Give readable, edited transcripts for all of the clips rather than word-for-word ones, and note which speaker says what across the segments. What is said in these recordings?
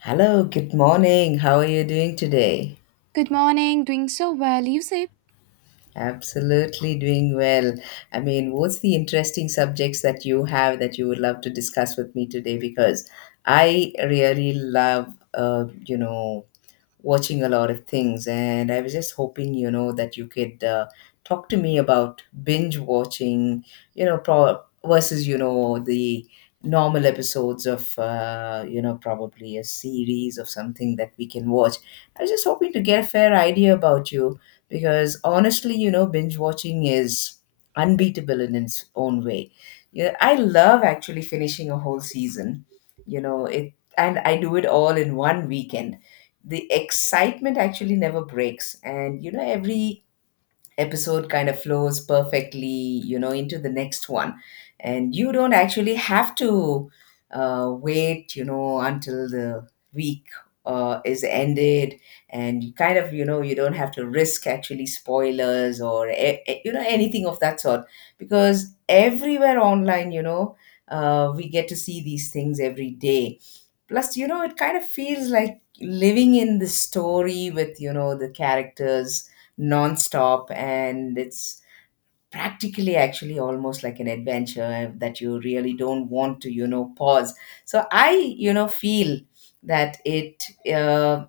Speaker 1: Hello, good morning. How are you doing today?
Speaker 2: Good morning, doing so well, you say?
Speaker 1: Absolutely doing well. I mean, what's the interesting subjects that you have that you would love to discuss with me today? Because I really love, watching a lot of things, and I was just hoping, that you could talk to me about binge watching, the normal episodes of, probably a series of something that we can watch. I was just hoping to get a fair idea about you because honestly, binge watching is unbeatable in its own way. Yeah, I love actually finishing a whole season. You know, it and I do it all in one weekend. The excitement actually never breaks, and every episode kind of flows perfectly into the next one, and you don't actually have to wait until the week is ended. And you kind of, you don't have to risk actually spoilers or anything of that sort, because everywhere online, we get to see these things every day. Plus, it kind of feels like living in the story with, the characters nonstop, and it's practically actually almost like an adventure, that you really don't want to, pause. So I feel that uh,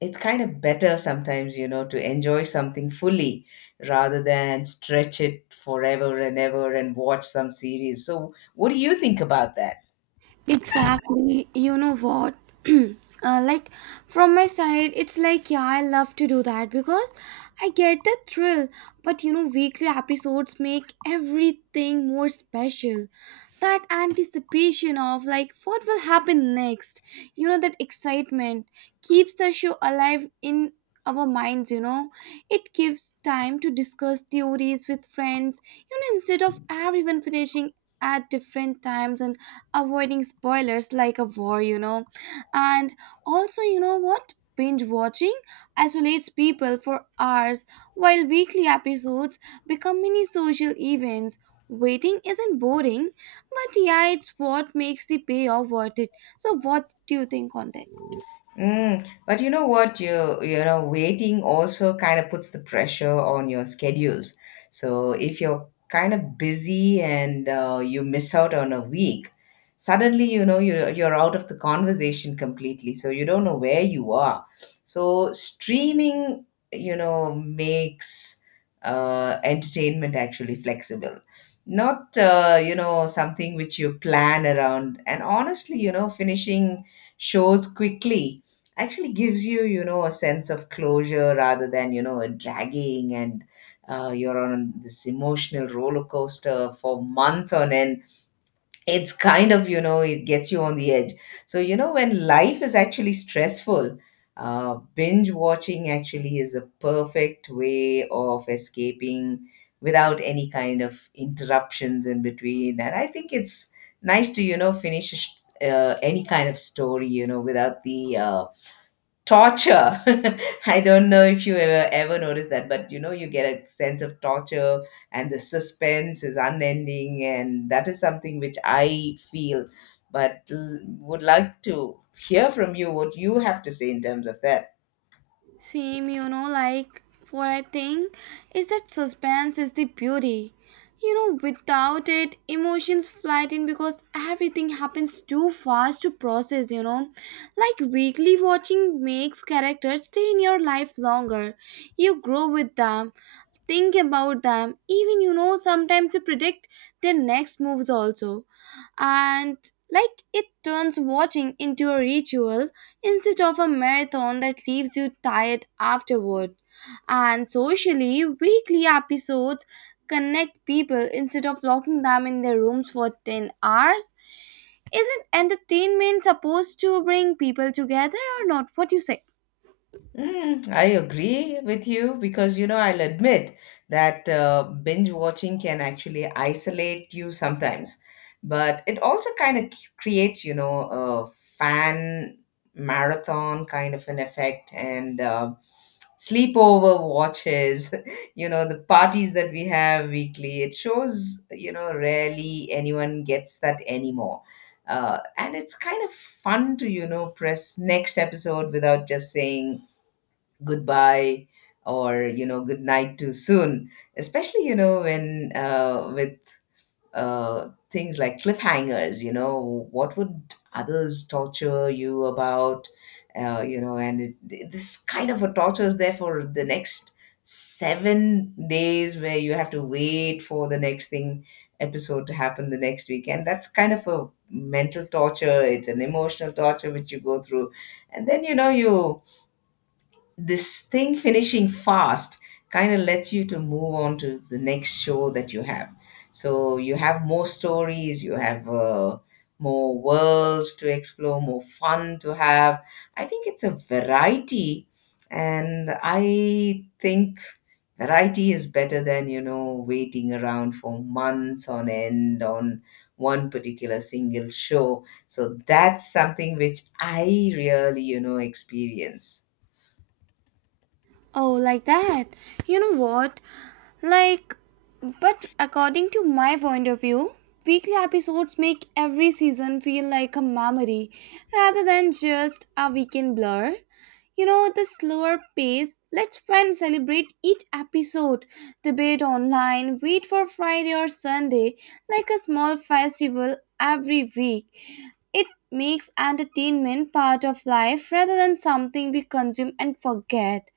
Speaker 1: it's kind of better sometimes, to enjoy something fully rather than stretch it forever and ever and watch some series. So what do you think about that?
Speaker 2: Exactly, you know what? uh, like, from my side, it's like, yeah, I love to do that because I get the thrill. But you know, weekly episodes make everything more special. That anticipation of, like, what will happen next, you know, that excitement keeps the show alive in our minds, you know. It gives time to discuss theories with friends, you know, instead of everyone finishing at different times and avoiding spoilers like a war, you know. And also, you know what? Binge watching isolates people for hours while weekly episodes become mini social events. Waiting isn't boring, but yeah, it's what makes the payoff worth it. So, what do you think on that?
Speaker 1: Mm, but you know what? Waiting also kind of puts the pressure on your schedules. So if you're kind of busy and you miss out on a week, suddenly you're out of the conversation completely. So you don't know where you are. So streaming, makes entertainment actually flexible. Not something which you plan around. And honestly, finishing shows quickly actually gives you, you know a sense of closure rather than, a dragging, and you're on this emotional roller coaster for months on end. It's kind of, it gets you on the edge. So, when life is actually stressful, binge watching actually is a perfect way of escaping without any kind of interruptions in between. And I think it's nice to, finish any kind of story, without the torture. I don't know if you ever noticed that, but you get a sense of torture, and the suspense is unending, and that is something which I feel. But would like to hear from you what you have to say in terms of that.
Speaker 2: Same, you know, like what I think is that suspense is the beauty. You know, without it, emotions flight in because everything happens too fast to process, you know. Like weekly watching makes characters stay in your life longer. You grow with them, think about them, even you know sometimes you predict their next moves also. And like it turns watching into a ritual instead of a marathon that leaves you tired afterward. And socially weekly episodes connect people instead of locking them in their rooms for 10 hours. Isn't entertainment supposed to bring people together or not? What do you say?
Speaker 1: Mm, I agree with you, because I'll admit that binge watching can actually isolate you sometimes, but it also kind of creates, a fan marathon kind of an effect, and sleepover watches. You know the parties that we have weekly. It shows rarely anyone gets that anymore. And it's kind of fun to, press next episode without just saying goodbye or, good night too soon, especially, you know when with things like cliffhangers, what would others torture you about, and this kind of a torture is there for the next 7 days, where you have to wait for the next thing episode to happen the next week. And that's kind of a mental torture, it's an emotional torture which you go through. And then you know you this thing finishing fast kind of lets you to move on to the next show that you have. So you have more stories, you have more worlds to explore, more fun to have. I think it's a variety, and I think variety is better than, waiting around for months on end on one particular single show. So that's something which I really, experience.
Speaker 2: Oh, like that, you know what? Like, but according to my point of view, weekly episodes make every season feel like a memory rather than just a weekend blur. You know, the slower pace lets fans celebrate each episode, debate online, wait for Friday or Sunday like a small festival every week. It makes entertainment part of life rather than something we consume and forget.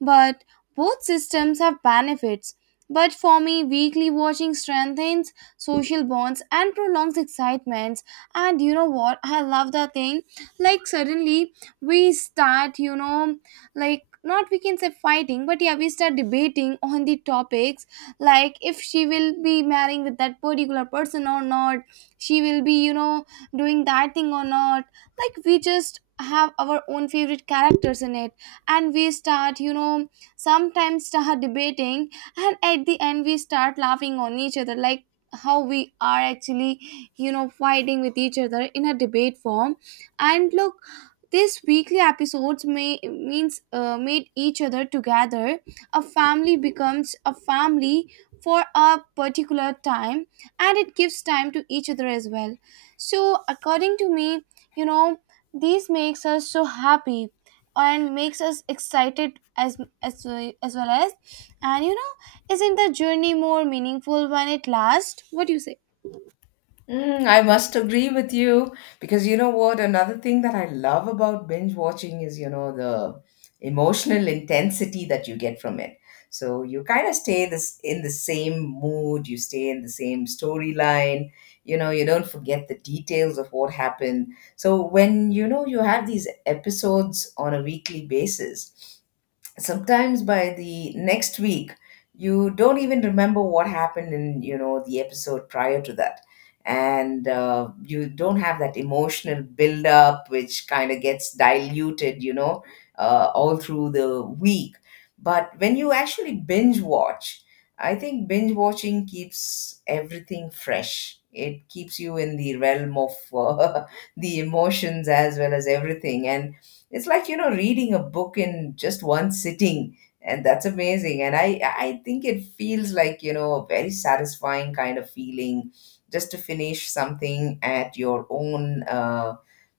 Speaker 2: But both systems have benefits. But for me, weekly watching strengthens social bonds and prolongs excitements. And you know what? I love that thing. Like, suddenly we start, you know, like, not we can say fighting, but yeah, we start debating on the topics like if she will be marrying with that particular person or not, she will be, you know, doing that thing or not. Like, we just have our own favorite characters in it, and we start, you know, sometimes start debating, and at the end we start laughing on each other like how we are actually, you know, fighting with each other in a debate form. And look, these weekly episodes may means made each other together, a family becomes a family for a particular time, and it gives time to each other as well. So according to me, you know, this makes us so happy and makes us excited as as well as. And you know, isn't the journey more meaningful when it lasts? What do you say?
Speaker 1: Mm, I must agree with you, because you know what? Another thing that I love about binge watching is, the emotional intensity that you get from it. So you kind of stay this in the same mood, you stay in the same storyline, you don't forget the details of what happened. So when, you have these episodes on a weekly basis, sometimes by the next week you don't even remember what happened in, the episode prior to that. And you don't have that emotional build up, which kind of gets diluted, all through the week. But when you actually binge watch, I think binge watching keeps everything fresh. It keeps you in the realm of, uh, the emotions, as well as everything. And it's like, reading a book in just one sitting, and that's amazing. And I think it feels like, a very satisfying kind of feeling, just to finish something at your own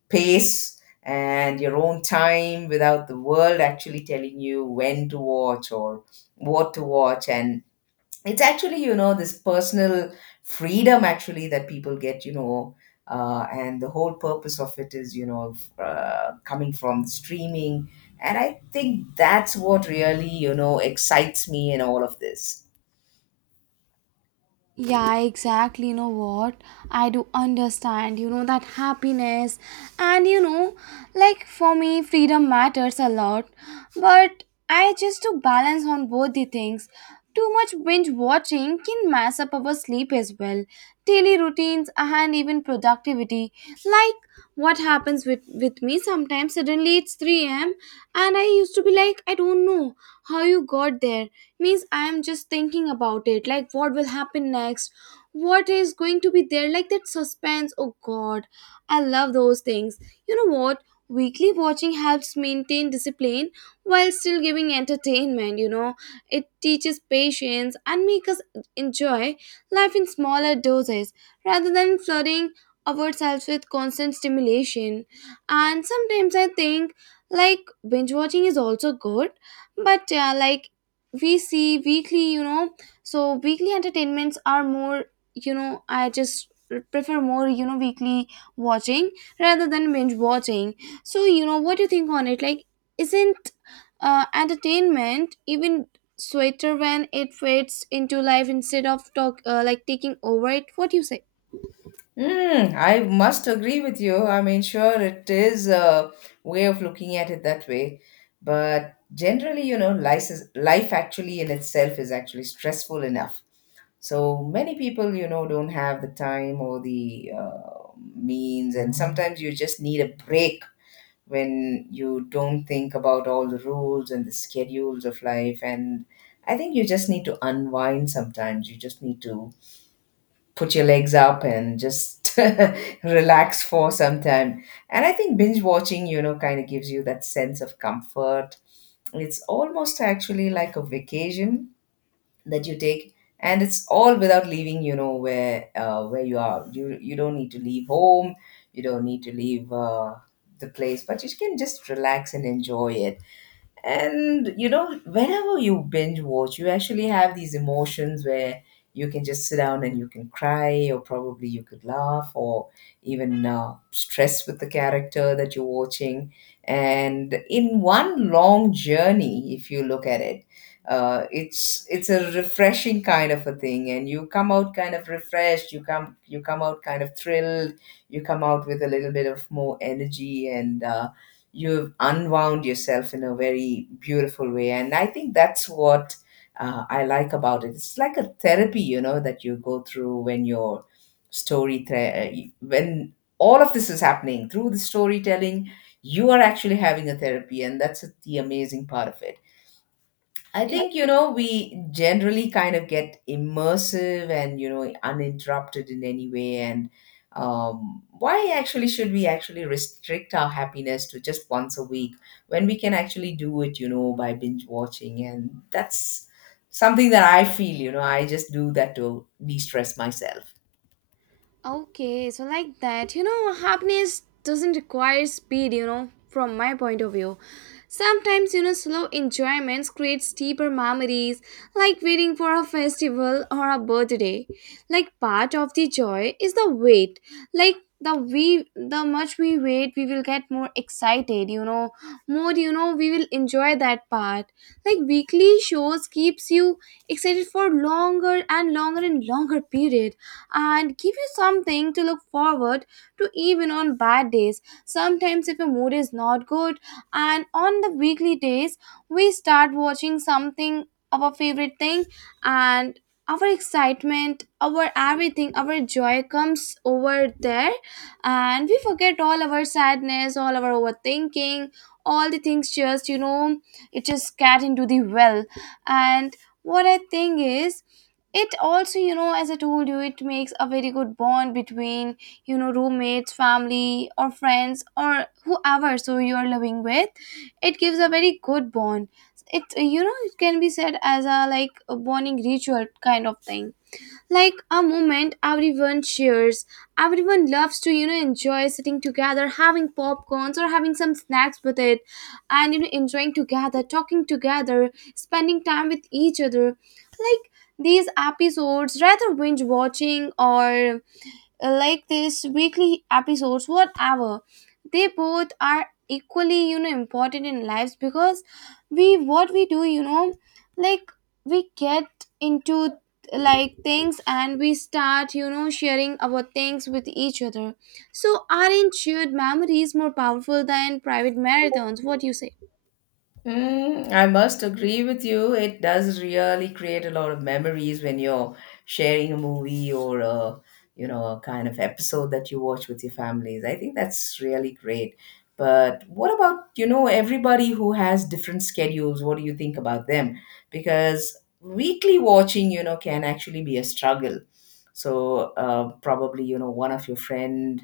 Speaker 1: pace and your own time, without the world actually telling you when to watch or what to watch. And it's actually, this personal freedom actually that people get, and the whole purpose of it is, coming from streaming. And I think that's what really, excites me in all of this.
Speaker 2: Yeah, exactly. You know what? I do understand, you know, that happiness. And, you know, like for me, freedom matters a lot. But I just do balance on both the things. Too much binge watching can mess up our sleep as well, daily routines, and even productivity. Like what happens with me sometimes, suddenly it's 3 a.m., and I used to be like, I don't know how you got there, means I'm just thinking about it like what will happen next, what is going to be there, like that suspense, oh god, I love those things. You know what, weekly watching helps maintain discipline while still giving entertainment, you know. It teaches patience and makes us enjoy life in smaller doses rather than flooding ourselves with constant stimulation. And sometimes I think like binge watching is also good, but yeah, like we see weekly, you know, so weekly entertainments are more, you know, I just prefer more, you know, weekly watching rather than binge watching. So you know what do you think on it, like isn't entertainment even sweeter when it fades into life instead of talk like taking over it? What do you say?
Speaker 1: Hmm, I must agree with you. I mean, sure, it is a way of looking at it that way, but generally, life actually in itself is actually stressful enough. So many people, don't have the time or the means, and sometimes you just need a break, when you don't think about all the rules and the schedules of life. And I think you just need to unwind sometimes. You just need to put your legs up and just relax for some time. And I think binge watching, kind of gives you that sense of comfort. It's almost actually like a vacation that you take, and it's all without leaving, where you are. You you don't need to leave home, you don't need to leave the place, but you can just relax and enjoy it. And, you know, whenever you binge watch, you actually have these emotions where you can just sit down and you can cry, or probably you could laugh, or even stress with the character that you're watching. And in one long journey, if you look at it, it's a refreshing kind of a thing, and you come out kind of refreshed. You come out kind of thrilled. You come out with a little bit of more energy. And. You've unwound yourself in a very beautiful way, and I think that's what, I like about it. It's like a therapy, that you go through. When your story thre- when all of this is happening through the storytelling, you are actually having a therapy, and that's the amazing part of it. I think, we generally kind of get immersive and, uninterrupted in any way. And why actually should we actually restrict our happiness to just once a week, when we can actually do it, by binge watching? And that's something that I feel, I just do that to de stress myself.
Speaker 2: Okay, so like that, you know, happiness doesn't require speed, you know, from my point of view. Sometimes, you know, slow enjoyments creates deeper memories, like waiting for a festival or a birthday. Like part of the joy is the wait, like the much we wait we will get more excited, you know, more, you know, we will enjoy that part. Like weekly shows keeps you excited for longer and longer and longer period and give you something to look forward to, even on bad days, sometimes if your mood is not good, and on the weekly days we start watching something, our favorite thing, and our excitement, our everything, our joy comes over there, and we forget all our sadness, all our overthinking, all the things, just you know it just get into the well. And what I think is, it also, you know, as I told you, it makes a very good bond between, you know, roommates, family or friends, or whoever so you are living with. It gives a very good bond. It, you know, it can be said as a like a bonding ritual kind of thing, like a moment everyone shares. Everyone loves to, you know, enjoy sitting together, having popcorns or having some snacks with it, and you know, enjoying together, talking together, spending time with each other. Like these episodes, rather binge watching or like this weekly episodes whatever, they both are equally, you know, important in lives, because we what we do you know, like we get into like things, and we start, you know, sharing our things with each other. So aren't shared memories more powerful than private marathons? What do you say?
Speaker 1: Mm, I must agree with you. It does really create a lot of memories when you're sharing a movie or a kind of episode that you watch with your families. I think that's really great. But what about, everybody who has different schedules? What do you think about them? Because weekly watching, can actually be a struggle. So probably, one of your friend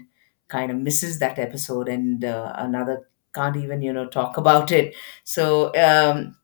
Speaker 1: kind of misses that episode, and another can't even, talk about it. So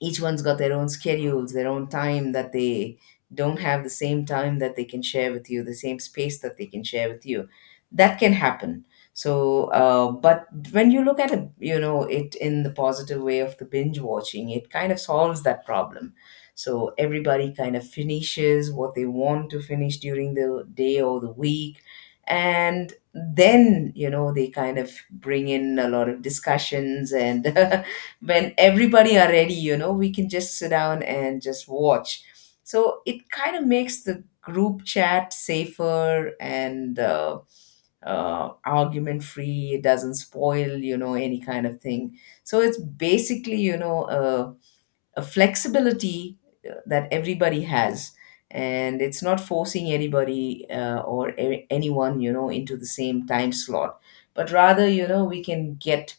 Speaker 1: each one's got their own schedules, their own time, that they don't have the same time that they can share with you, the same space that they can share with you. That can happen. So, but when you look at it, it in the positive way of the binge watching, it kind of solves that problem. So everybody kind of finishes what they want to finish during the day or the week, and then they kind of bring in a lot of discussions and when everybody are ready, we can just sit down and just watch. So it kind of makes the group chat safer and argument free. It doesn't spoil, any kind of thing. So it's basically, a flexibility that everybody has. And it's not forcing anybody or anyone, into the same time slot, but rather, we can get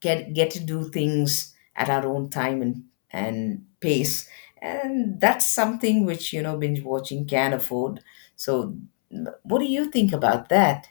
Speaker 1: get get to do things at our own time and pace. And that's something which, binge watching can afford. So what do you think about that?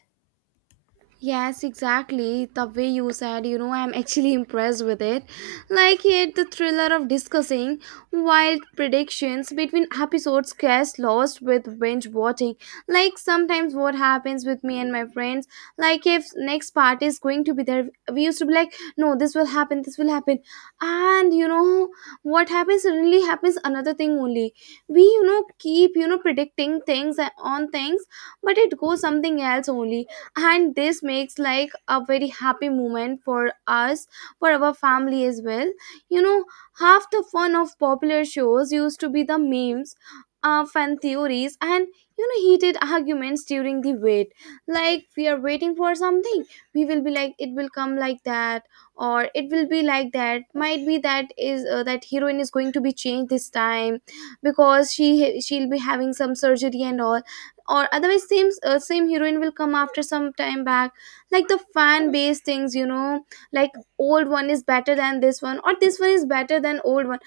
Speaker 2: Yes, exactly. The way you said, you know, I'm actually impressed with it. Like here, the thriller of discussing wild predictions between episodes gets lost with binge watching. Like sometimes what happens with me and my friends, like if next part is going to be there, we used to be like, no, this will happen, and you know what happens, suddenly happens another thing only. We, you know, keep, you know, predicting things on things, but it goes something else only, and this makes like a very happy moment for us, for our family as well, you know. Half the fun of popular shows used to be the memes, fan theories, and you know, heated arguments during the wait. Like we are waiting for something, we will be like it will come like that, or it will be like that, might be that is that heroine is going to be changed this time because she'll be having some surgery and all, or otherwise same heroine will come after some time back, like the fan base things, you know. Like old one is better than this one, or this one is better than old one.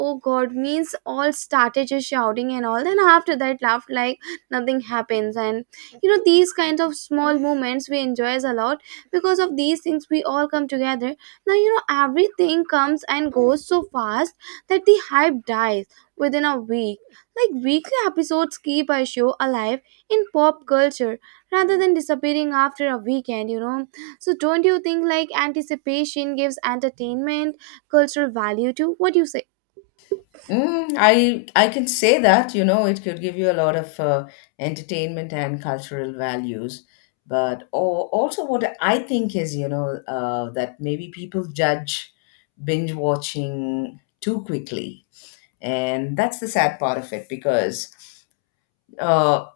Speaker 2: Oh god, means all started just shouting and all, then after that laughed like nothing happens. And you know these kinds of small moments we enjoys a lot, because of these things we all come together. Now you know everything comes and goes so fast that the hype dies within a week. Like weekly episodes keep our show alive in pop culture rather than disappearing after a weekend, you know. So don't you think like anticipation gives entertainment cultural value too? What do you say?
Speaker 1: Mm, I can say that, you know, it could give you a lot of entertainment and cultural values. But or, also, what I think is, you know, that maybe people judge binge watching too quickly. And that's the sad part of it. Because uh,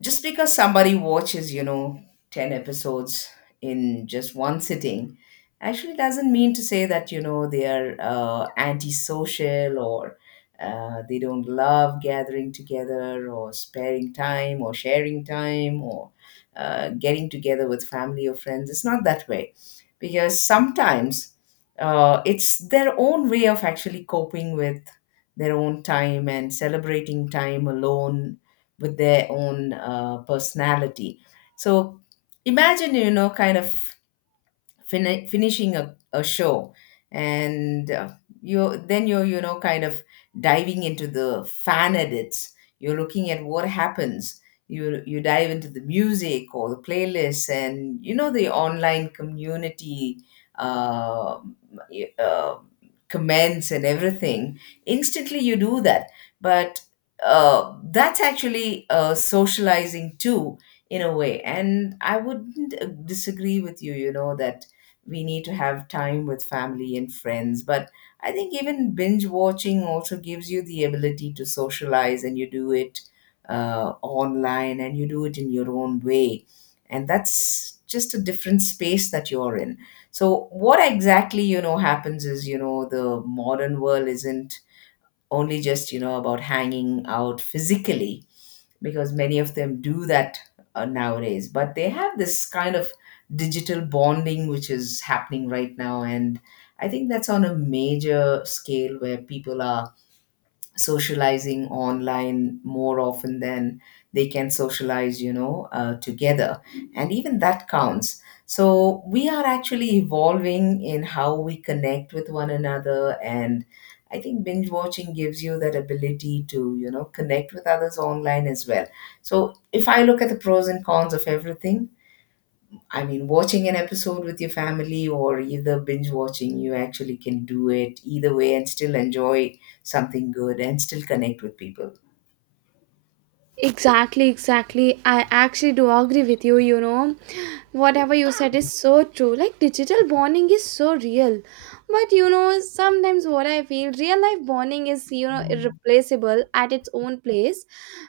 Speaker 1: just because somebody watches, you know, 10 episodes in just one sitting, actually doesn't mean to say that, you know, they are antisocial or they don't love gathering together or sparing time or sharing time or getting together with family or friends. It's not that way, because sometimes it's their own way of actually coping with their own time and celebrating time alone with their own personality. So imagine, you know, kind of finishing a show and you then you're, you know, kind of diving into the fan edits, you're looking at what happens, you dive into the music or the playlists and, you know, the online community uh, uh, comments and everything, instantly you do that. But that's actually socializing too, in a way. And I wouldn't disagree with you, you know, that we need to have time with family and friends. But I think even binge watching also gives you the ability to socialize, and you do it online, and you do it in your own way. And that's just a different space that you're in. So what exactly, you know, happens is, you know, the modern world isn't only just, you know, about hanging out physically, because many of them do that nowadays. But they have this kind of digital bonding which is happening right now, and I think that's on a major scale where people are socializing online more often than they can socialize, you know, together. And even that counts. So we are actually evolving in how we connect with one another. And I think binge watching gives you that ability to, you know, connect with others online as well. So if I look at the pros and cons of everything, I mean, watching an episode with your family or either binge watching, you actually can do it either way and still enjoy something good and still connect with people.
Speaker 2: Exactly, exactly. I actually do agree with you, you know. Whatever you said is so true. Like digital bonding is so real. But you know, sometimes what I feel, real life bonding is, you know, irreplaceable at its own place.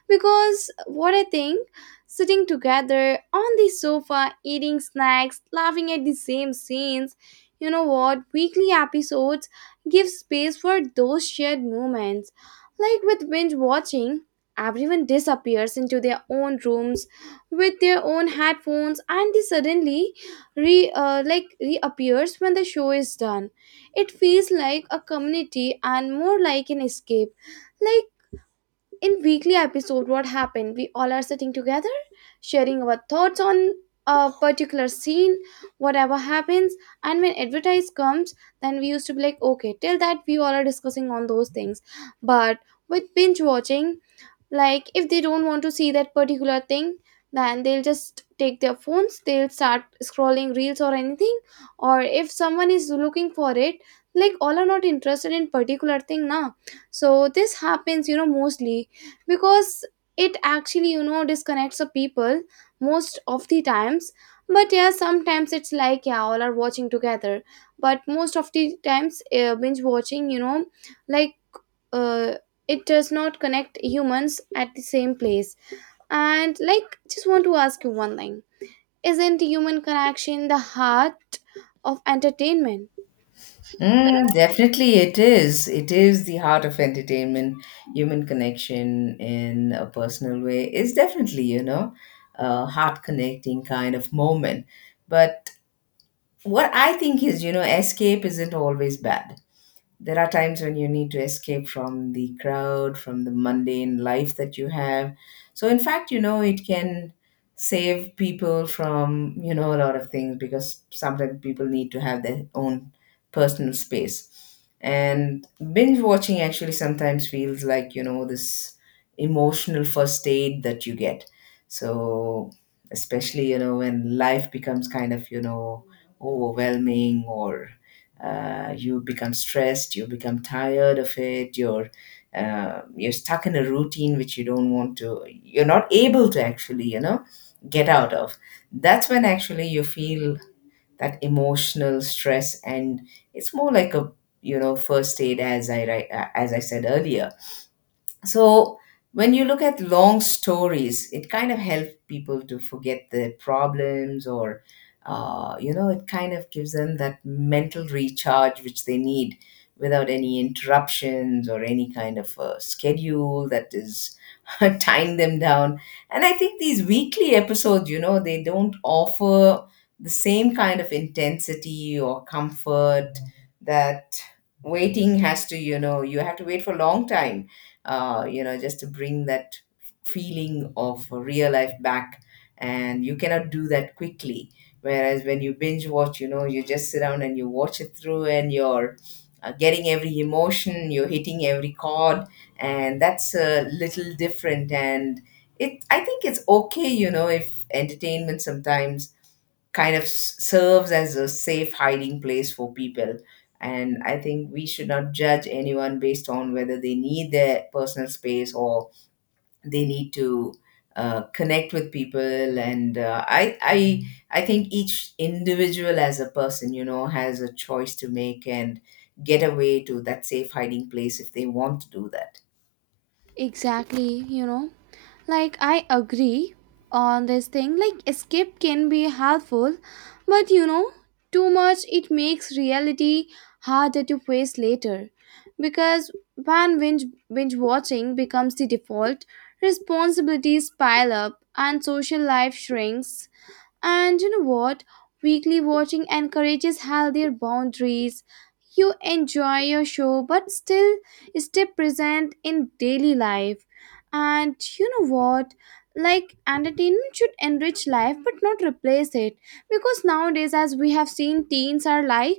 Speaker 2: Because what I think, sitting together on the sofa, eating snacks, laughing at the same scenes, you know what, weekly episodes give space for those shared moments. Like with binge watching, everyone disappears into their own rooms with their own headphones, and they suddenly like reappears when the show is done. It feels like a community and more like an escape. Like in weekly episode what happened? We all are sitting together sharing our thoughts on a particular scene, whatever happens, and when advertise comes, then we used to be like, okay, till that we all are discussing on those things. But with binge watching, like if they don't want to see that particular thing, then they'll just take their phones, they'll start scrolling reels or anything, or if someone is looking for it, like all are not interested in particular thing now. So this happens, you know, mostly because it actually, you know, disconnects the people most of the times. But yeah, sometimes it's like yeah all are watching together, but most of the times binge watching, you know, like uh, it does not connect humans at the same place. And like, just want to ask you one thing: isn't human connection the heart of entertainment?
Speaker 1: Mm, definitely, it is. It is the heart of entertainment. Human connection in a personal way is definitely, you know, a heart connecting kind of moment. But what I think is, you know, escape isn't always bad. There are times when you need to escape from the crowd, from the mundane life that you have. So, in fact, you know, it can save people from, you know, a lot of things, because sometimes people need to have their own personal space. And binge watching actually sometimes feels like, you know, this emotional first aid that you get. So, especially, you know, when life becomes kind of, you know, overwhelming or you become stressed, you become tired of it, you're stuck in a routine which you don't want to, you're not able to actually, you know, get out of. That's when actually you feel that emotional stress, and it's more like a, you know, first aid, as as I said earlier. So when you look at long stories, it kind of helps people to forget their problems or you know, it kind of gives them that mental recharge which they need without any interruptions or any kind of schedule that is tying them down. And I think these weekly episodes, you know, they don't offer the same kind of intensity or comfort that waiting has to, you know, you have to wait for a long time you know, just to bring that feeling of real life back. And you cannot do that quickly. Whereas when you binge watch, you know, you just sit down and you watch it through, and you're getting every emotion, you're hitting every chord, and that's a little different. And I think it's okay, you know, if entertainment sometimes kind of serves as a safe hiding place for people. And I think we should not judge anyone based on whether they need their personal space or they need to connect with people. And I think each individual as a person, you know, has a choice to make and get away to that safe hiding place if they want to do that.
Speaker 2: Exactly, you know. Like, I agree on this thing, like escape can be helpful, but you know too much it makes reality harder to face later. Because when binge watching becomes the default, responsibilities pile up and social life shrinks. And you know what? Weekly watching encourages healthier boundaries. You enjoy your show but still stay present in daily life. And you know what? Like entertainment should enrich life but not replace it. Because nowadays, as we have seen, teens are like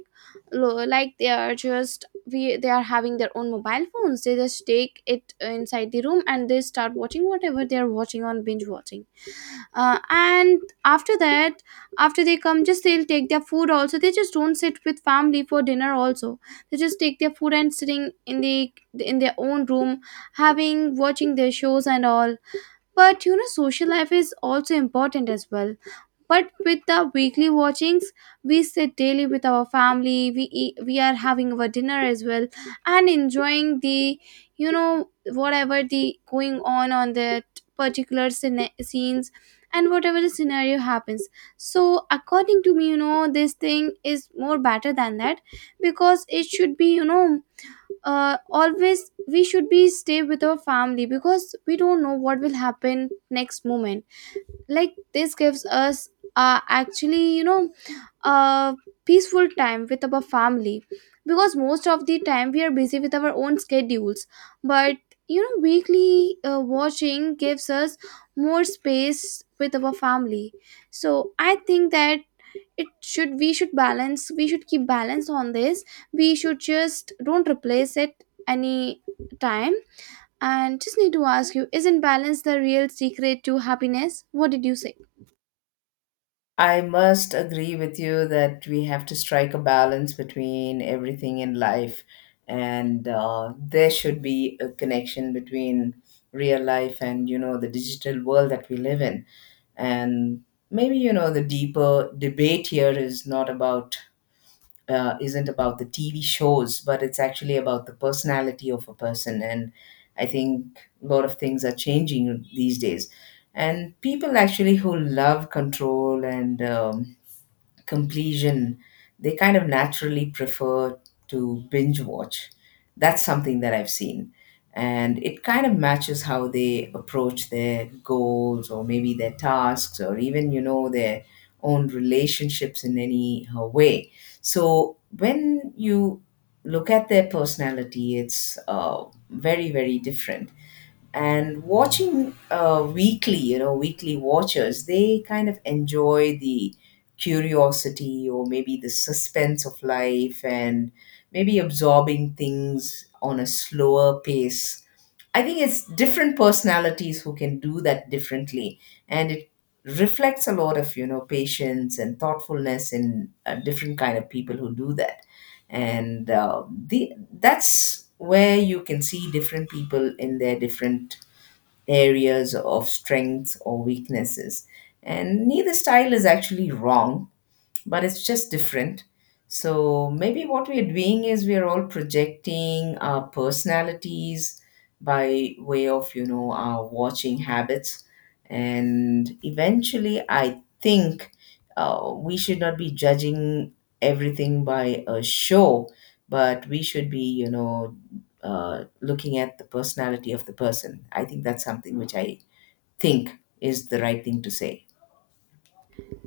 Speaker 2: like they are just we they are having their own mobile phones. They just take it inside the room and they start watching whatever they are watching on binge watching. And after that, after they come, just they'll take their food also, they just don't sit with family for dinner also. They just take their food and sitting in the in their own room, having watching their shows and all. But you know, social life is also important as well. But with the weekly watchings, we sit daily with our family. We eat, we are having our dinner as well and enjoying the, you know, whatever the going on that particular scenes and whatever the scenario happens. So according to me, you know, this thing is more better than that, because it should be, you know, always we should be stay with our family, because we don't know what will happen next moment. Like this gives us, actually, you know, a peaceful time with our family, because most of the time we are busy with our own schedules. But you know, weekly watching gives us more space with our family. So I think that it should, we should balance, we should keep balance on this. We should just don't replace it any time. And just need to ask you, isn't balance the real secret to happiness? What did you say?
Speaker 1: I must agree with you that we have to strike a balance between everything in life, and there should be a connection between real life and, you know, the digital world that we live in. And maybe, you know, the deeper debate here is not about isn't about the TV shows, but it's actually about the personality of a person. And I think a lot of things are changing these days. And people actually who love control and completion, they kind of naturally prefer to binge watch. That's something that I've seen. And it kind of matches how they approach their goals or maybe their tasks or even, you know, their own relationships in any way. So when you look at their personality, it's very, very different. And watching weekly you know weekly watchers, they kind of enjoy the curiosity or maybe the suspense of life, and maybe absorbing things on a slower pace. I think it's different personalities who can do that differently, and it reflects a lot of, you know, patience and thoughtfulness in different kind of people who do that. And the that's where you can see different people in their different areas of strengths or weaknesses, and neither style is actually wrong, but it's just different. So maybe what we're doing is we're all projecting our personalities by way of, you know, our watching habits. And eventually, I think we should not be judging everything by a show, but we should be, you know, looking at the personality of the person. I think that's something which I think is the right thing to say.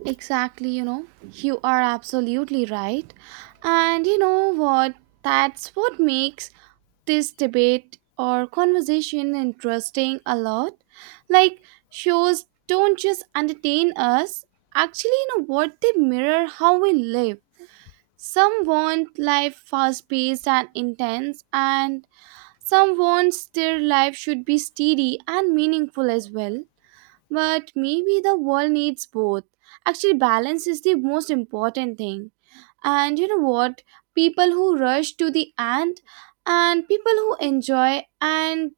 Speaker 2: Exactly, you know, you are absolutely right. And you know what? That's what makes this debate or conversation interesting a lot. Like, shows don't just entertain us, actually, you know what? They mirror how we live. Some want life fast paced and intense, and some wants their life should be steady and meaningful as well. But maybe the world needs both. Actually, balance is the most important thing. And you know what? People who rush to the end and people who enjoy and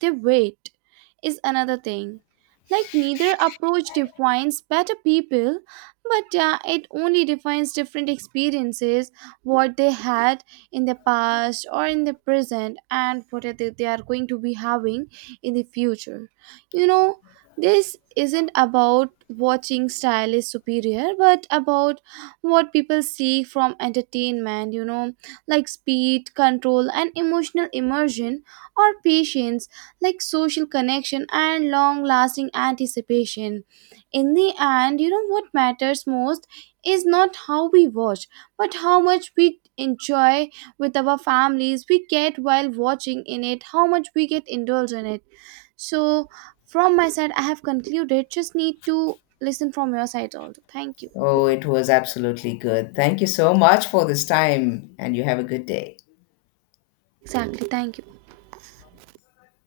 Speaker 2: they wait is another thing. Like, neither approach defines better people, but it only defines different experiences, what they had in the past or in the present, and what are they, are going to be having in the future. You know, this isn't about watching style is superior, but about what people seek from entertainment, you know, like speed, control, and emotional immersion, or patience, like social connection and long lasting anticipation. In the end, you know, what matters most is not how we watch, but how much we enjoy with our families, we get while watching in it, how much we get indulged in it. So, from my side, I have concluded. Just need to listen from your side also. Thank you.
Speaker 1: Oh, it was absolutely good. Thank you so much for this time, and you have a good day.
Speaker 2: Exactly. Thank you.